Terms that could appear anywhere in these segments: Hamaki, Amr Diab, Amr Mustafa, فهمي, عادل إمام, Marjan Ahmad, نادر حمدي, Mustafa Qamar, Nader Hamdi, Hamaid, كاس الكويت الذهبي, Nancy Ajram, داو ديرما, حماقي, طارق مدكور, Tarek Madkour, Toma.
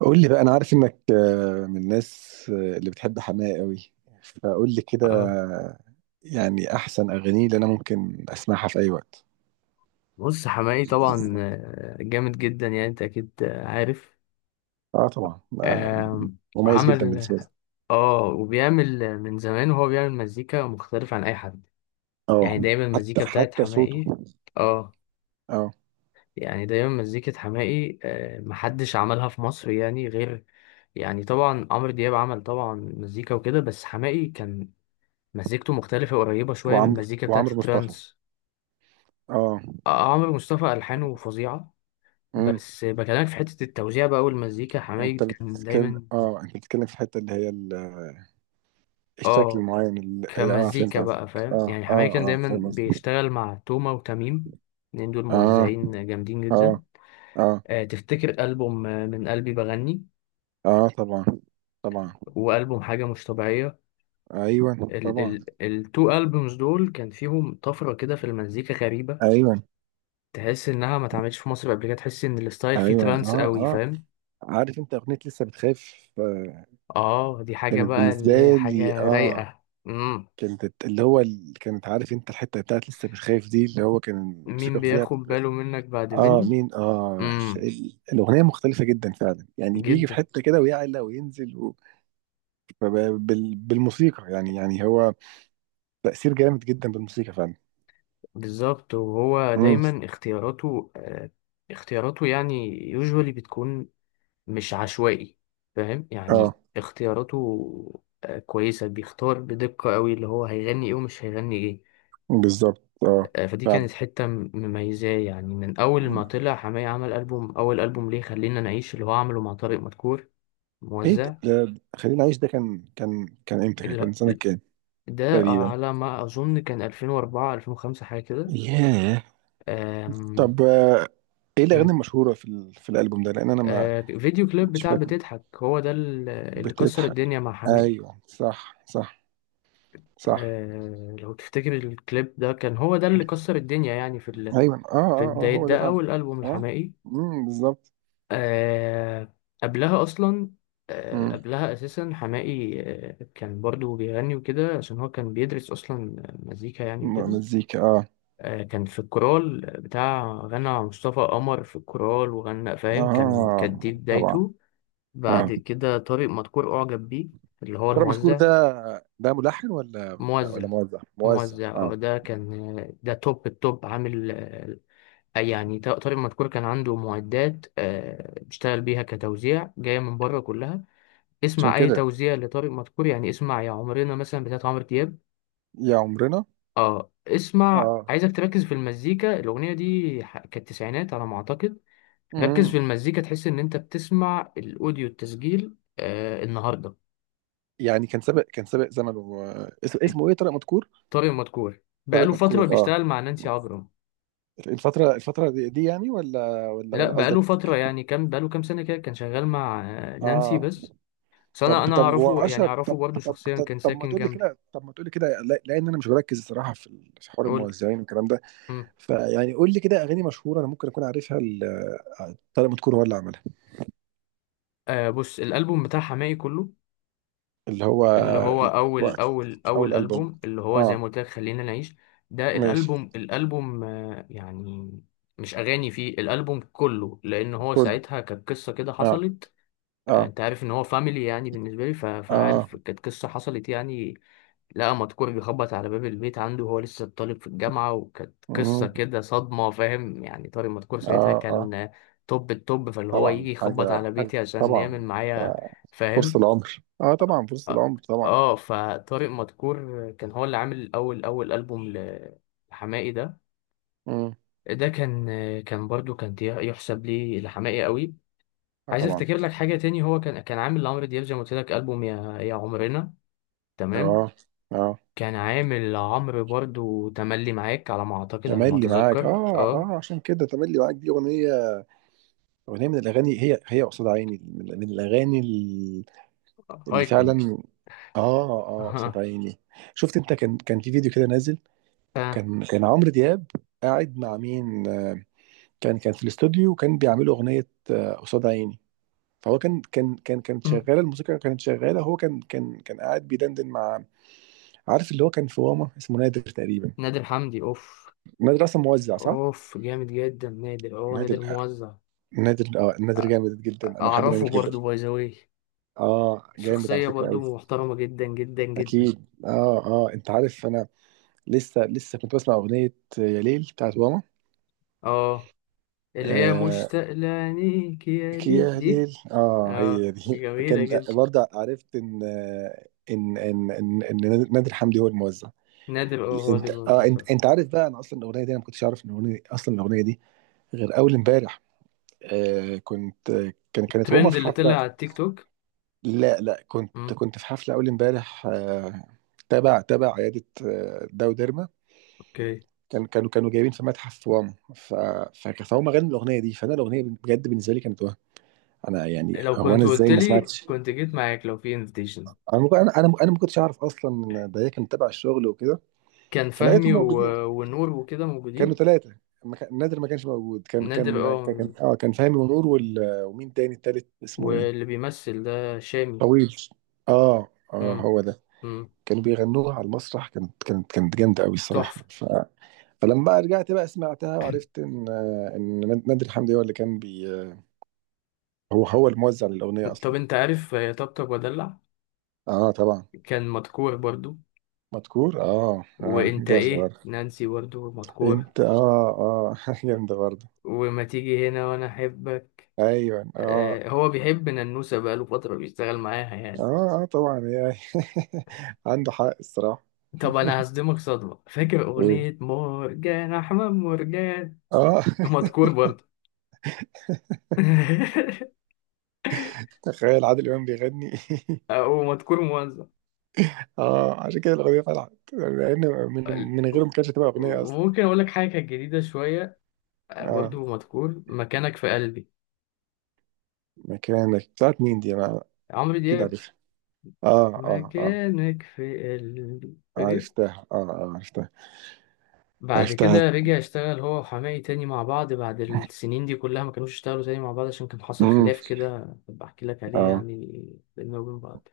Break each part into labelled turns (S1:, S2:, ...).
S1: قول لي بقى، انا عارف انك من الناس اللي بتحب حماقي قوي. فقول لي كده
S2: آه.
S1: آه، يعني احسن اغانيه اللي انا ممكن اسمعها في اي وقت.
S2: بص حماقي طبعا جامد جدا يعني انت اكيد عارف.
S1: اه، طبعا.
S2: آه،
S1: مميز جدا
S2: عمل.
S1: بالنسبه لي.
S2: اه وبيعمل من زمان وهو بيعمل مزيكا مختلف عن اي حد.
S1: اه،
S2: يعني دايما
S1: حتى
S2: المزيكا بتاعت
S1: حتى صوته.
S2: حماقي. اه.
S1: اه.
S2: يعني دايما مزيكة حماقي محدش عملها في مصر يعني غير. يعني طبعا عمرو دياب عمل طبعا مزيكا وكده، بس حماقي كان مزيكته مختلفة قريبة شوية من
S1: وعمرو
S2: المزيكا بتاعت
S1: وعمرو مصطفى.
S2: الترانس.
S1: اه.
S2: عمرو مصطفى ألحانه فظيعة.
S1: امم
S2: بس بكلمك في حتة التوزيع بقى والمزيكا،
S1: انت
S2: حمايد كان
S1: بتتكلم
S2: دايما.
S1: اه انت بتتكلم في الحته اللي هي الشكل
S2: اه،
S1: المعين، فهمت
S2: كمزيكا بقى،
S1: قصدك.
S2: فاهم يعني؟ حمايد كان
S1: اه
S2: دايما
S1: فاهم قصدك.
S2: بيشتغل مع توما وتميم، الاتنين دول
S1: اه،
S2: موزعين جامدين
S1: اه،
S2: جدا.
S1: اه،
S2: تفتكر ألبوم من قلبي بغني
S1: اه، طبعا، طبعا.
S2: وألبوم حاجة مش طبيعية؟
S1: ايوه،
S2: ال
S1: طبعا.
S2: ال التو ألبومز دول كان فيهم طفرة كده في المزيكا غريبة.
S1: ايوه،
S2: تحس إنها ما اتعملتش في مصر قبل كده، تحس إن الستايل فيه
S1: ايوه.
S2: ترانس
S1: اه،
S2: قوي،
S1: اه.
S2: فاهم؟
S1: عارف انت اغنيه لسه بتخاف.
S2: اه، دي حاجة
S1: كانت
S2: بقى
S1: بالنسبه
S2: اللي هي
S1: لي
S2: حاجة
S1: اه.
S2: رايقة.
S1: كانت كانت، عارف انت الحته بتاعت لسه بتخاف دي، اللي هو كان
S2: مين
S1: الموسيقى فيها.
S2: بياخد باله منك بعد
S1: اه،
S2: مني.
S1: مين؟ اه،
S2: امم
S1: الاغنيه مختلفه جدا فعلا، يعني بيجي في
S2: جدا.
S1: حته كده ويعلى وينزل. فب... بالموسيقى، يعني يعني هو تاثير جامد جدا بالموسيقى فعلا.
S2: بالظبط، وهو
S1: امم.
S2: دايما اختياراته اختياراته يعني يوجوالي بتكون مش عشوائي، فاهم
S1: اه،
S2: يعني؟ اختياراته كويسة، بيختار بدقة قوي اللي هو هيغني ايه ومش هيغني ايه.
S1: بالظبط. اه،
S2: فدي كانت
S1: فعلا.
S2: حتة مميزاه يعني. من اول ما طلع حماية، عمل ألبوم، اول ألبوم ليه خلينا نعيش اللي هو عمله مع طارق مدكور
S1: ايه ده؟
S2: موزع.
S1: ده خلينا نعيش ده كان امتى؟ كان
S2: اللي-
S1: سنه كام؟
S2: ده
S1: تقريبا.
S2: على ما اظن كان 2004 2005 حاجة كده.
S1: ياه.
S2: آم،
S1: طب، ايه الاغاني
S2: م،
S1: المشهوره في الالبوم ده؟ لان انا ما...
S2: فيديو كليب
S1: مش
S2: بتاع
S1: فاكر.
S2: بتضحك، هو ده اللي كسر
S1: بتضحك؟
S2: الدنيا مع حماقي.
S1: ايوه، صح، صح، صح.
S2: لو تفتكر الكليب ده كان هو ده اللي كسر الدنيا يعني،
S1: ايوه،
S2: في بداية
S1: هو ده
S2: ده،
S1: فعلا.
S2: أول ألبوم
S1: اه.
S2: لحماقي.
S1: امم، بالظبط.
S2: آه، قبلها أصلا،
S1: امم.
S2: قبلها أساسا حماقي كان برضو بيغني وكده، عشان هو كان بيدرس أصلا مزيكا يعني وكده.
S1: مزيكا. اه،
S2: كان في الكورال بتاع، غنى مع مصطفى قمر في الكورال وغنى، فاهم؟ كان كانت دي
S1: اه، طبعا.
S2: بدايته. بعد
S1: اه،
S2: كده طارق مدكور أعجب بيه، اللي هو
S1: ترى مشكور
S2: الموزع.
S1: ده، ده ملحن ولا ولا
S2: موزع،
S1: ولا موزع؟ موزع.
S2: اه
S1: اه،
S2: ده كان. ده توب التوب عامل. يعني طارق مدكور كان عنده معدات بيشتغل بيها كتوزيع، جاية من بره كلها.
S1: عشان
S2: اسمع أي
S1: كده.
S2: توزيع لطارق مدكور، يعني اسمع يا عمرنا مثلا بتاعت عمرو دياب.
S1: يا عمرنا.
S2: اه، اسمع.
S1: اه.
S2: عايزك تركز في المزيكا، الأغنية دي كانت تسعينات على ما أعتقد. ركز في
S1: امم.
S2: المزيكا، تحس إن أنت بتسمع الأوديو التسجيل النهاردة.
S1: يعني كان سابق، كان سابق زمنه، اسمه، اسمه ايه؟ طارق مدكور.
S2: طارق مدكور
S1: طارق
S2: بقاله
S1: مدكور.
S2: فترة
S1: اه،
S2: بيشتغل مع نانسي عجرم.
S1: الفترة، الفترة دي، دي يعني ولا ولا
S2: لا،
S1: ولا
S2: بقاله
S1: قصدك؟
S2: فترة، يعني كام، بقاله كام سنة كده، كان شغال مع نانسي
S1: اه،
S2: بس. بس أنا
S1: طب
S2: أنا
S1: طب
S2: أعرفه، يعني
S1: واشر،
S2: أعرفه
S1: طب
S2: برضه
S1: طب
S2: شخصيا،
S1: طب,
S2: كان
S1: طب ما
S2: ساكن
S1: تقول لي
S2: جنبي.
S1: كده، طب ما تقول لي كده. لان انا مش بركز الصراحة في حوار
S2: قول لي.
S1: الموزعين والكلام ده.
S2: مم.
S1: فيعني قول لي كده اغاني مشهورة انا ممكن اكون عارفها، طارق مدكور هو اللي عملها.
S2: بص الألبوم بتاع حماقي كله،
S1: اللي هو
S2: اللي هو أول
S1: الوقت،
S2: أول
S1: او
S2: أول
S1: الالبوم.
S2: ألبوم، اللي هو زي
S1: اه،
S2: ما قلت لك خلينا نعيش. ده
S1: ماشي.
S2: الألبوم، يعني مش أغاني فيه، الألبوم كله، لأن هو
S1: كله.
S2: ساعتها كانت قصة كده
S1: اه،
S2: حصلت.
S1: اه،
S2: انت عارف ان هو فاميلي يعني بالنسبه لي، فانا
S1: اه.
S2: عارف كانت قصه حصلت يعني. لقى مدكور بيخبط على باب البيت عنده، وهو لسه طالب في الجامعة، وكانت قصة
S1: مم.
S2: كده صدمة، فاهم يعني؟ طارق مدكور ساعتها
S1: اه، اه،
S2: كان توب التوب، فاللي هو
S1: طبعا.
S2: يجي يخبط
S1: حاجة،
S2: على
S1: حاجة
S2: بيتي عشان يعمل
S1: طبعا
S2: معايا،
S1: آه، فرصة
S2: فاهم.
S1: العمر. اه، طبعا فرصة
S2: اه
S1: العمر طبعا.
S2: فطارق مدكور كان هو اللي عامل أول ألبوم لحماقي ده.
S1: مم.
S2: ده كان كان برضو كان يحسب لي لحماقي قوي.
S1: اه،
S2: عايز
S1: طبعا.
S2: افتكر لك حاجة تاني، هو كان عامل لعمرو دياب زي ما قلت لك ألبوم يا عمرنا، تمام.
S1: اه، اه،
S2: كان عامل عمرو برضو تملي معاك على ما اعتقد، على ما
S1: تملي معاك.
S2: اتذكر.
S1: اه،
S2: اه
S1: اه، عشان كده تملي معاك دي اغنيه. اغنيه من الاغاني هي، هي قصاد عيني، من من الاغاني، اللي
S2: ايكون.
S1: فعلا. اه، اه، قصاد
S2: اها.
S1: عيني. شفت انت؟ كان، كان في فيديو كده نازل.
S2: ف
S1: كان كان عمرو دياب قاعد مع مين؟ كان كان في الاستوديو، وكان بيعملوا اغنيه، قصاد عيني. فهو كانت
S2: مم.
S1: شغاله الموسيقى، كانت شغاله. هو كان كان كان قاعد بيدندن مع... عارف اللي هو كان في واما اسمه نادر تقريبا.
S2: نادر حمدي، اوف.
S1: نادر اصلا موزع صح؟
S2: اوف جامد جدا نادر،
S1: نادر.
S2: نادر موزع.
S1: نادر، اه، نادر
S2: أ-
S1: جامد جدا، انا بحب
S2: اعرفه
S1: نادر جدا.
S2: برضو، باي ذا واي.
S1: اه، جامد على
S2: شخصية
S1: فكره قوي.
S2: برضو محترمة جدا جدا جدا.
S1: اكيد. اه، اه، انت عارف انا لسه، لسه كنت بسمع اغنيه يا ليل بتاعت ماما.
S2: اه، اللي هي
S1: آه،
S2: مشتاق لعينيك يا
S1: لك
S2: ليل
S1: يا
S2: دي.
S1: ليل. اه،
S2: اه،
S1: هي دي
S2: جميلة
S1: كان.
S2: جدا.
S1: برضه عرفت إن نادر حمدي هو الموزع.
S2: نادر، هو اللي
S1: انت، اه،
S2: بيوزع. فعلا.
S1: انت انت عارف بقى انا اصلا الاغنيه دي، انا ما كنتش اعرف ان الاغنيه اصلا الاغنيه دي غير اول امبارح. آه، كنت، كان كانت هما
S2: الترند
S1: في
S2: اللي طلع
S1: حفله.
S2: على التيك توك.
S1: لا، لا، كنت،
S2: مم.
S1: كنت في حفلة أول امبارح، تبع تبع عيادة داو ديرما.
S2: اوكي.
S1: كان كانوا، كانوا جايبين في متحف واما. ف... فهم غنوا الأغنية دي، فأنا الأغنية بجد بالنسبة لي كانت وهم. أنا يعني
S2: لو
S1: هو، أنا
S2: كنت قلت
S1: إزاي ما
S2: لي
S1: سمعتش؟
S2: كنت جيت معاك لو في انفيتيشن.
S1: أنا أنا أنا ما كنتش أعرف أصلا إن ده هي كانت تبع الشغل وكده.
S2: كان فهمي
S1: فلقيتهم موجودين.
S2: ونور وكده
S1: كانوا
S2: موجودين.
S1: ثلاثة. ما كان- نادر ما كانش موجود. كان،
S2: نادر موجود.
S1: كان فهمي ونور ومين تاني التالت اسمه ايه؟
S2: واللي بيمثل ده شامي.
S1: طويل. اه، اه،
S2: امم
S1: هو ده.
S2: امم
S1: كانوا بيغنوها على المسرح، كانت كانت كانت جامده قوي الصراحه.
S2: تحفة.
S1: ف... فلما بقى رجعت بقى سمعتها وعرفت ان، ان نادر حمدي هو اللي كان بي... هو، هو الموزع للاغنيه
S2: طب
S1: اصلا.
S2: انت عارف طبطب ودلع؟
S1: اه، طبعا.
S2: كان مدكور برضو.
S1: مذكور، اه، اه،
S2: وانت
S1: جامده
S2: ايه،
S1: برضه.
S2: نانسي برضو مدكور.
S1: انت، اه، اه جامده برضه.
S2: وما تيجي هنا، وانا احبك.
S1: ايوه، اه،
S2: هو بيحب ننوسة، بقاله فترة بيشتغل معاها يعني.
S1: اه، اه، طبعا يعني عنده حق الصراحه.
S2: طب انا هصدمك صدمة، فاكر
S1: إيه.
S2: اغنية مرجان احمد مرجان؟
S1: اه
S2: مدكور برضو.
S1: تخيل عادل امام بيغني
S2: او مدكون موزع.
S1: اه، عشان كده الاغنيه طلعت، لان من،
S2: ال-
S1: من غيره ما كانتش هتبقى اغنيه اصلا.
S2: وممكن اقول لك حاجه كانت جديده شويه،
S1: اه.
S2: برضو مدكون، مكانك في قلبي.
S1: مكانك بتاعت مين دي؟ انا
S2: عمرو
S1: اكيد
S2: دياب.
S1: عارفها. اه، اه، اه،
S2: مكانك في قلبي، فاكر؟
S1: عرفتها. اه، اه، عرفتها.
S2: بعد
S1: عرفتها.
S2: كده رجع اشتغل هو وحماقي تاني مع بعض، بعد السنين دي كلها ما كانوش اشتغلوا تاني مع بعض، عشان كان حصل
S1: امم.
S2: خلاف كده، بحكي لك عليه
S1: اه.
S2: يعني بيننا وبين بعض.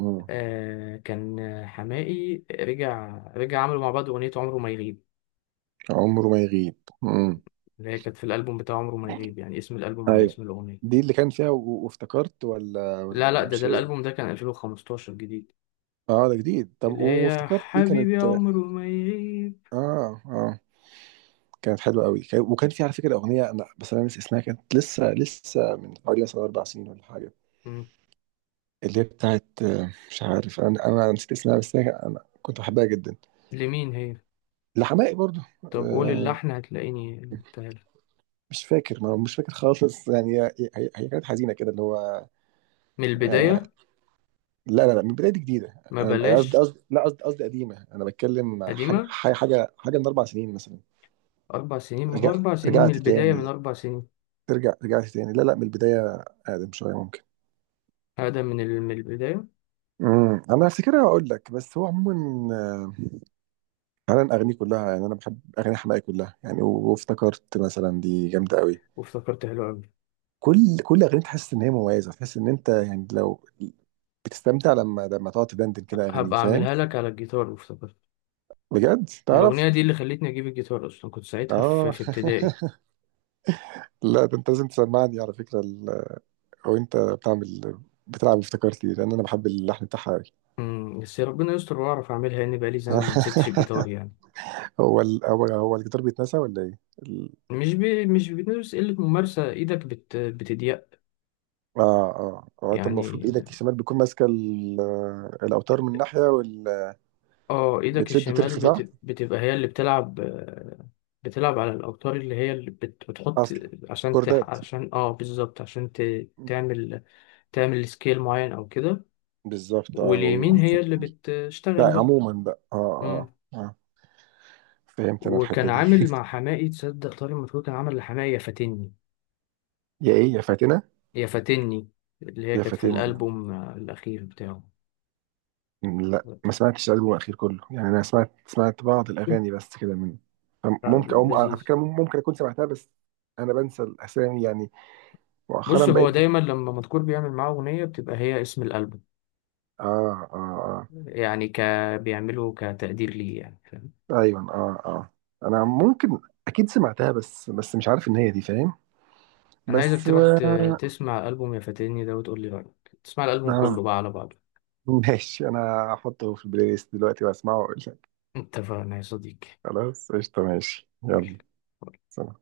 S1: امم،
S2: كان حماقي رجع، عملوا مع بعض اغنيه عمره ما يغيب،
S1: عمره ما يغيب. امم.
S2: اللي هي كانت في الالبوم بتاع عمره ما يغيب، يعني اسم الالبوم على
S1: ايوه
S2: اسم الاغنيه.
S1: دي اللي كان فيها، وافتكرت، ولا
S2: لا
S1: ولا
S2: لا،
S1: ولا
S2: ده
S1: مش هي؟
S2: الالبوم ده كان 2015 جديد.
S1: اه، ده جديد. طب
S2: اللي هي
S1: وافتكرت دي كانت.
S2: حبيبي يا عمر وما يغيب.
S1: اه، اه، كانت حلوه قوي. وكان في على فكره اغنيه انا، بس انا ناسي اسمها. كانت لسه، لسه من حوالي مثلا 4 سنين ولا حاجه.
S2: مم.
S1: اللي هي بتاعت، مش عارف انا، انا نسيت اسمها. بس انا كنت بحبها جدا.
S2: لمين هي؟
S1: لحماقي برضو.
S2: طب قول
S1: آه،
S2: اللحن، هتلاقيني، قلتها لك.
S1: مش فاكر، ما مش فاكر خالص يعني. هي، هي كانت حزينه كده اللي هو
S2: من
S1: آه،
S2: البداية.
S1: لا، لا، لا، من بدايه جديده.
S2: ما
S1: انا، أنا قصدي،
S2: بلاش.
S1: قصدي لا، قصدي، قصدي قديمه. انا بتكلم حاجه،
S2: قديمة.
S1: حاجه، حاجه، حاجة من 4 سنين مثلا.
S2: أربع سنين؟ ما هو
S1: رجع،
S2: أربع سنين من
S1: رجعت
S2: البداية، من
S1: تاني.
S2: أربع سنين.
S1: ترجع، رجعت تاني. لا، لا، من البدايه اقدم شويه ممكن.
S2: هذا من البداية.
S1: امم. انا هفتكرها واقول لك. بس هو عموما، انا اغانيه كلها يعني، انا بحب اغاني حماقي كلها يعني. وافتكرت مثلا دي جامده قوي.
S2: وافتكرت حلو أوي.
S1: كل كل اغنيه تحس ان هي مميزه. تحس ان انت يعني، لو بتستمتع لما، لما تقعد تدندن كده اغانيه،
S2: هبقى
S1: فاهم.
S2: أعملها لك على الجيتار وافتكرت.
S1: بجد
S2: الأغنية
S1: تعرف.
S2: دي اللي خلتني أجيب الجيتار أصلا، كنت ساعتها
S1: اه
S2: في ابتدائي.
S1: لا، ده انت لازم تسمعني على فكره ال... او انت بتعمل. بتلعب افتكرتي لان انا بحب اللحن بتاعها قوي
S2: مم. بس ربنا يستر وأعرف أعملها، لأن بقالي زمان ما مسكتش الجيتار يعني.
S1: هو ال... هو هو الجيتار بيتنسى ولا ايه ال...؟
S2: مش بتدرس، قلة ممارسة، ايدك بتضيق
S1: اه، اه، هو انت المفروض
S2: يعني.
S1: ايدك الشمال بتكون ماسكه ال... الاوتار من ناحيه وال...
S2: اه، ايدك
S1: بتشد
S2: الشمال
S1: وترخي صح.
S2: بتبقى هي اللي بتلعب، بتلعب على الأوتار اللي هي اللي بتحط،
S1: اصلا
S2: عشان
S1: كوردات.
S2: عشان بالظبط، عشان ت... تعمل تعمل سكيل معين او كده.
S1: بالظبط اه.
S2: واليمين هي اللي بتشتغل
S1: لا،
S2: بقى.
S1: عموما بقى، اه،
S2: مم.
S1: اه، آه. فهمت انا
S2: وكان
S1: الحته دي
S2: عامل مع حماقي، تصدق طارق مدحور كان عامل لحماقي يا فاتني؟
S1: يا ايه؟ يا فاتنه؟
S2: يا فاتني اللي هي
S1: يا
S2: كانت في
S1: فاتن.
S2: الألبوم الأخير بتاعه.
S1: لا، ما سمعتش الالبوم الاخير كله يعني، انا سمعت، سمعت بعض الاغاني بس كده من ممكن، او على
S2: لذيذ.
S1: فكره ممكن اكون سمعتها بس. انا بنسى الاسامي يعني، مؤخرا
S2: بص،
S1: بقيت.
S2: هو دايما لما مذكور بيعمل معاه أغنية، بتبقى هي اسم الألبوم،
S1: اه، اه،
S2: يعني بيعمله كتقدير ليه يعني، فاهم؟
S1: اه. ايوه، اه، اه. انا ممكن اكيد سمعتها بس، بس مش عارف ان هي دي فاهم.
S2: أنا عايزك
S1: بس
S2: تروح
S1: آه.
S2: تسمع ألبوم يا فاتني ده وتقول لي رأيك، تسمع الألبوم
S1: آه،
S2: كله بقى على بعضه.
S1: ماشي. انا هحطه في البلاي ليست دلوقتي واسمعه واقول لك.
S2: اتفقنا يا صديقي.
S1: خلاص قشطه ماشي يلا.
S2: قول.
S1: سلام.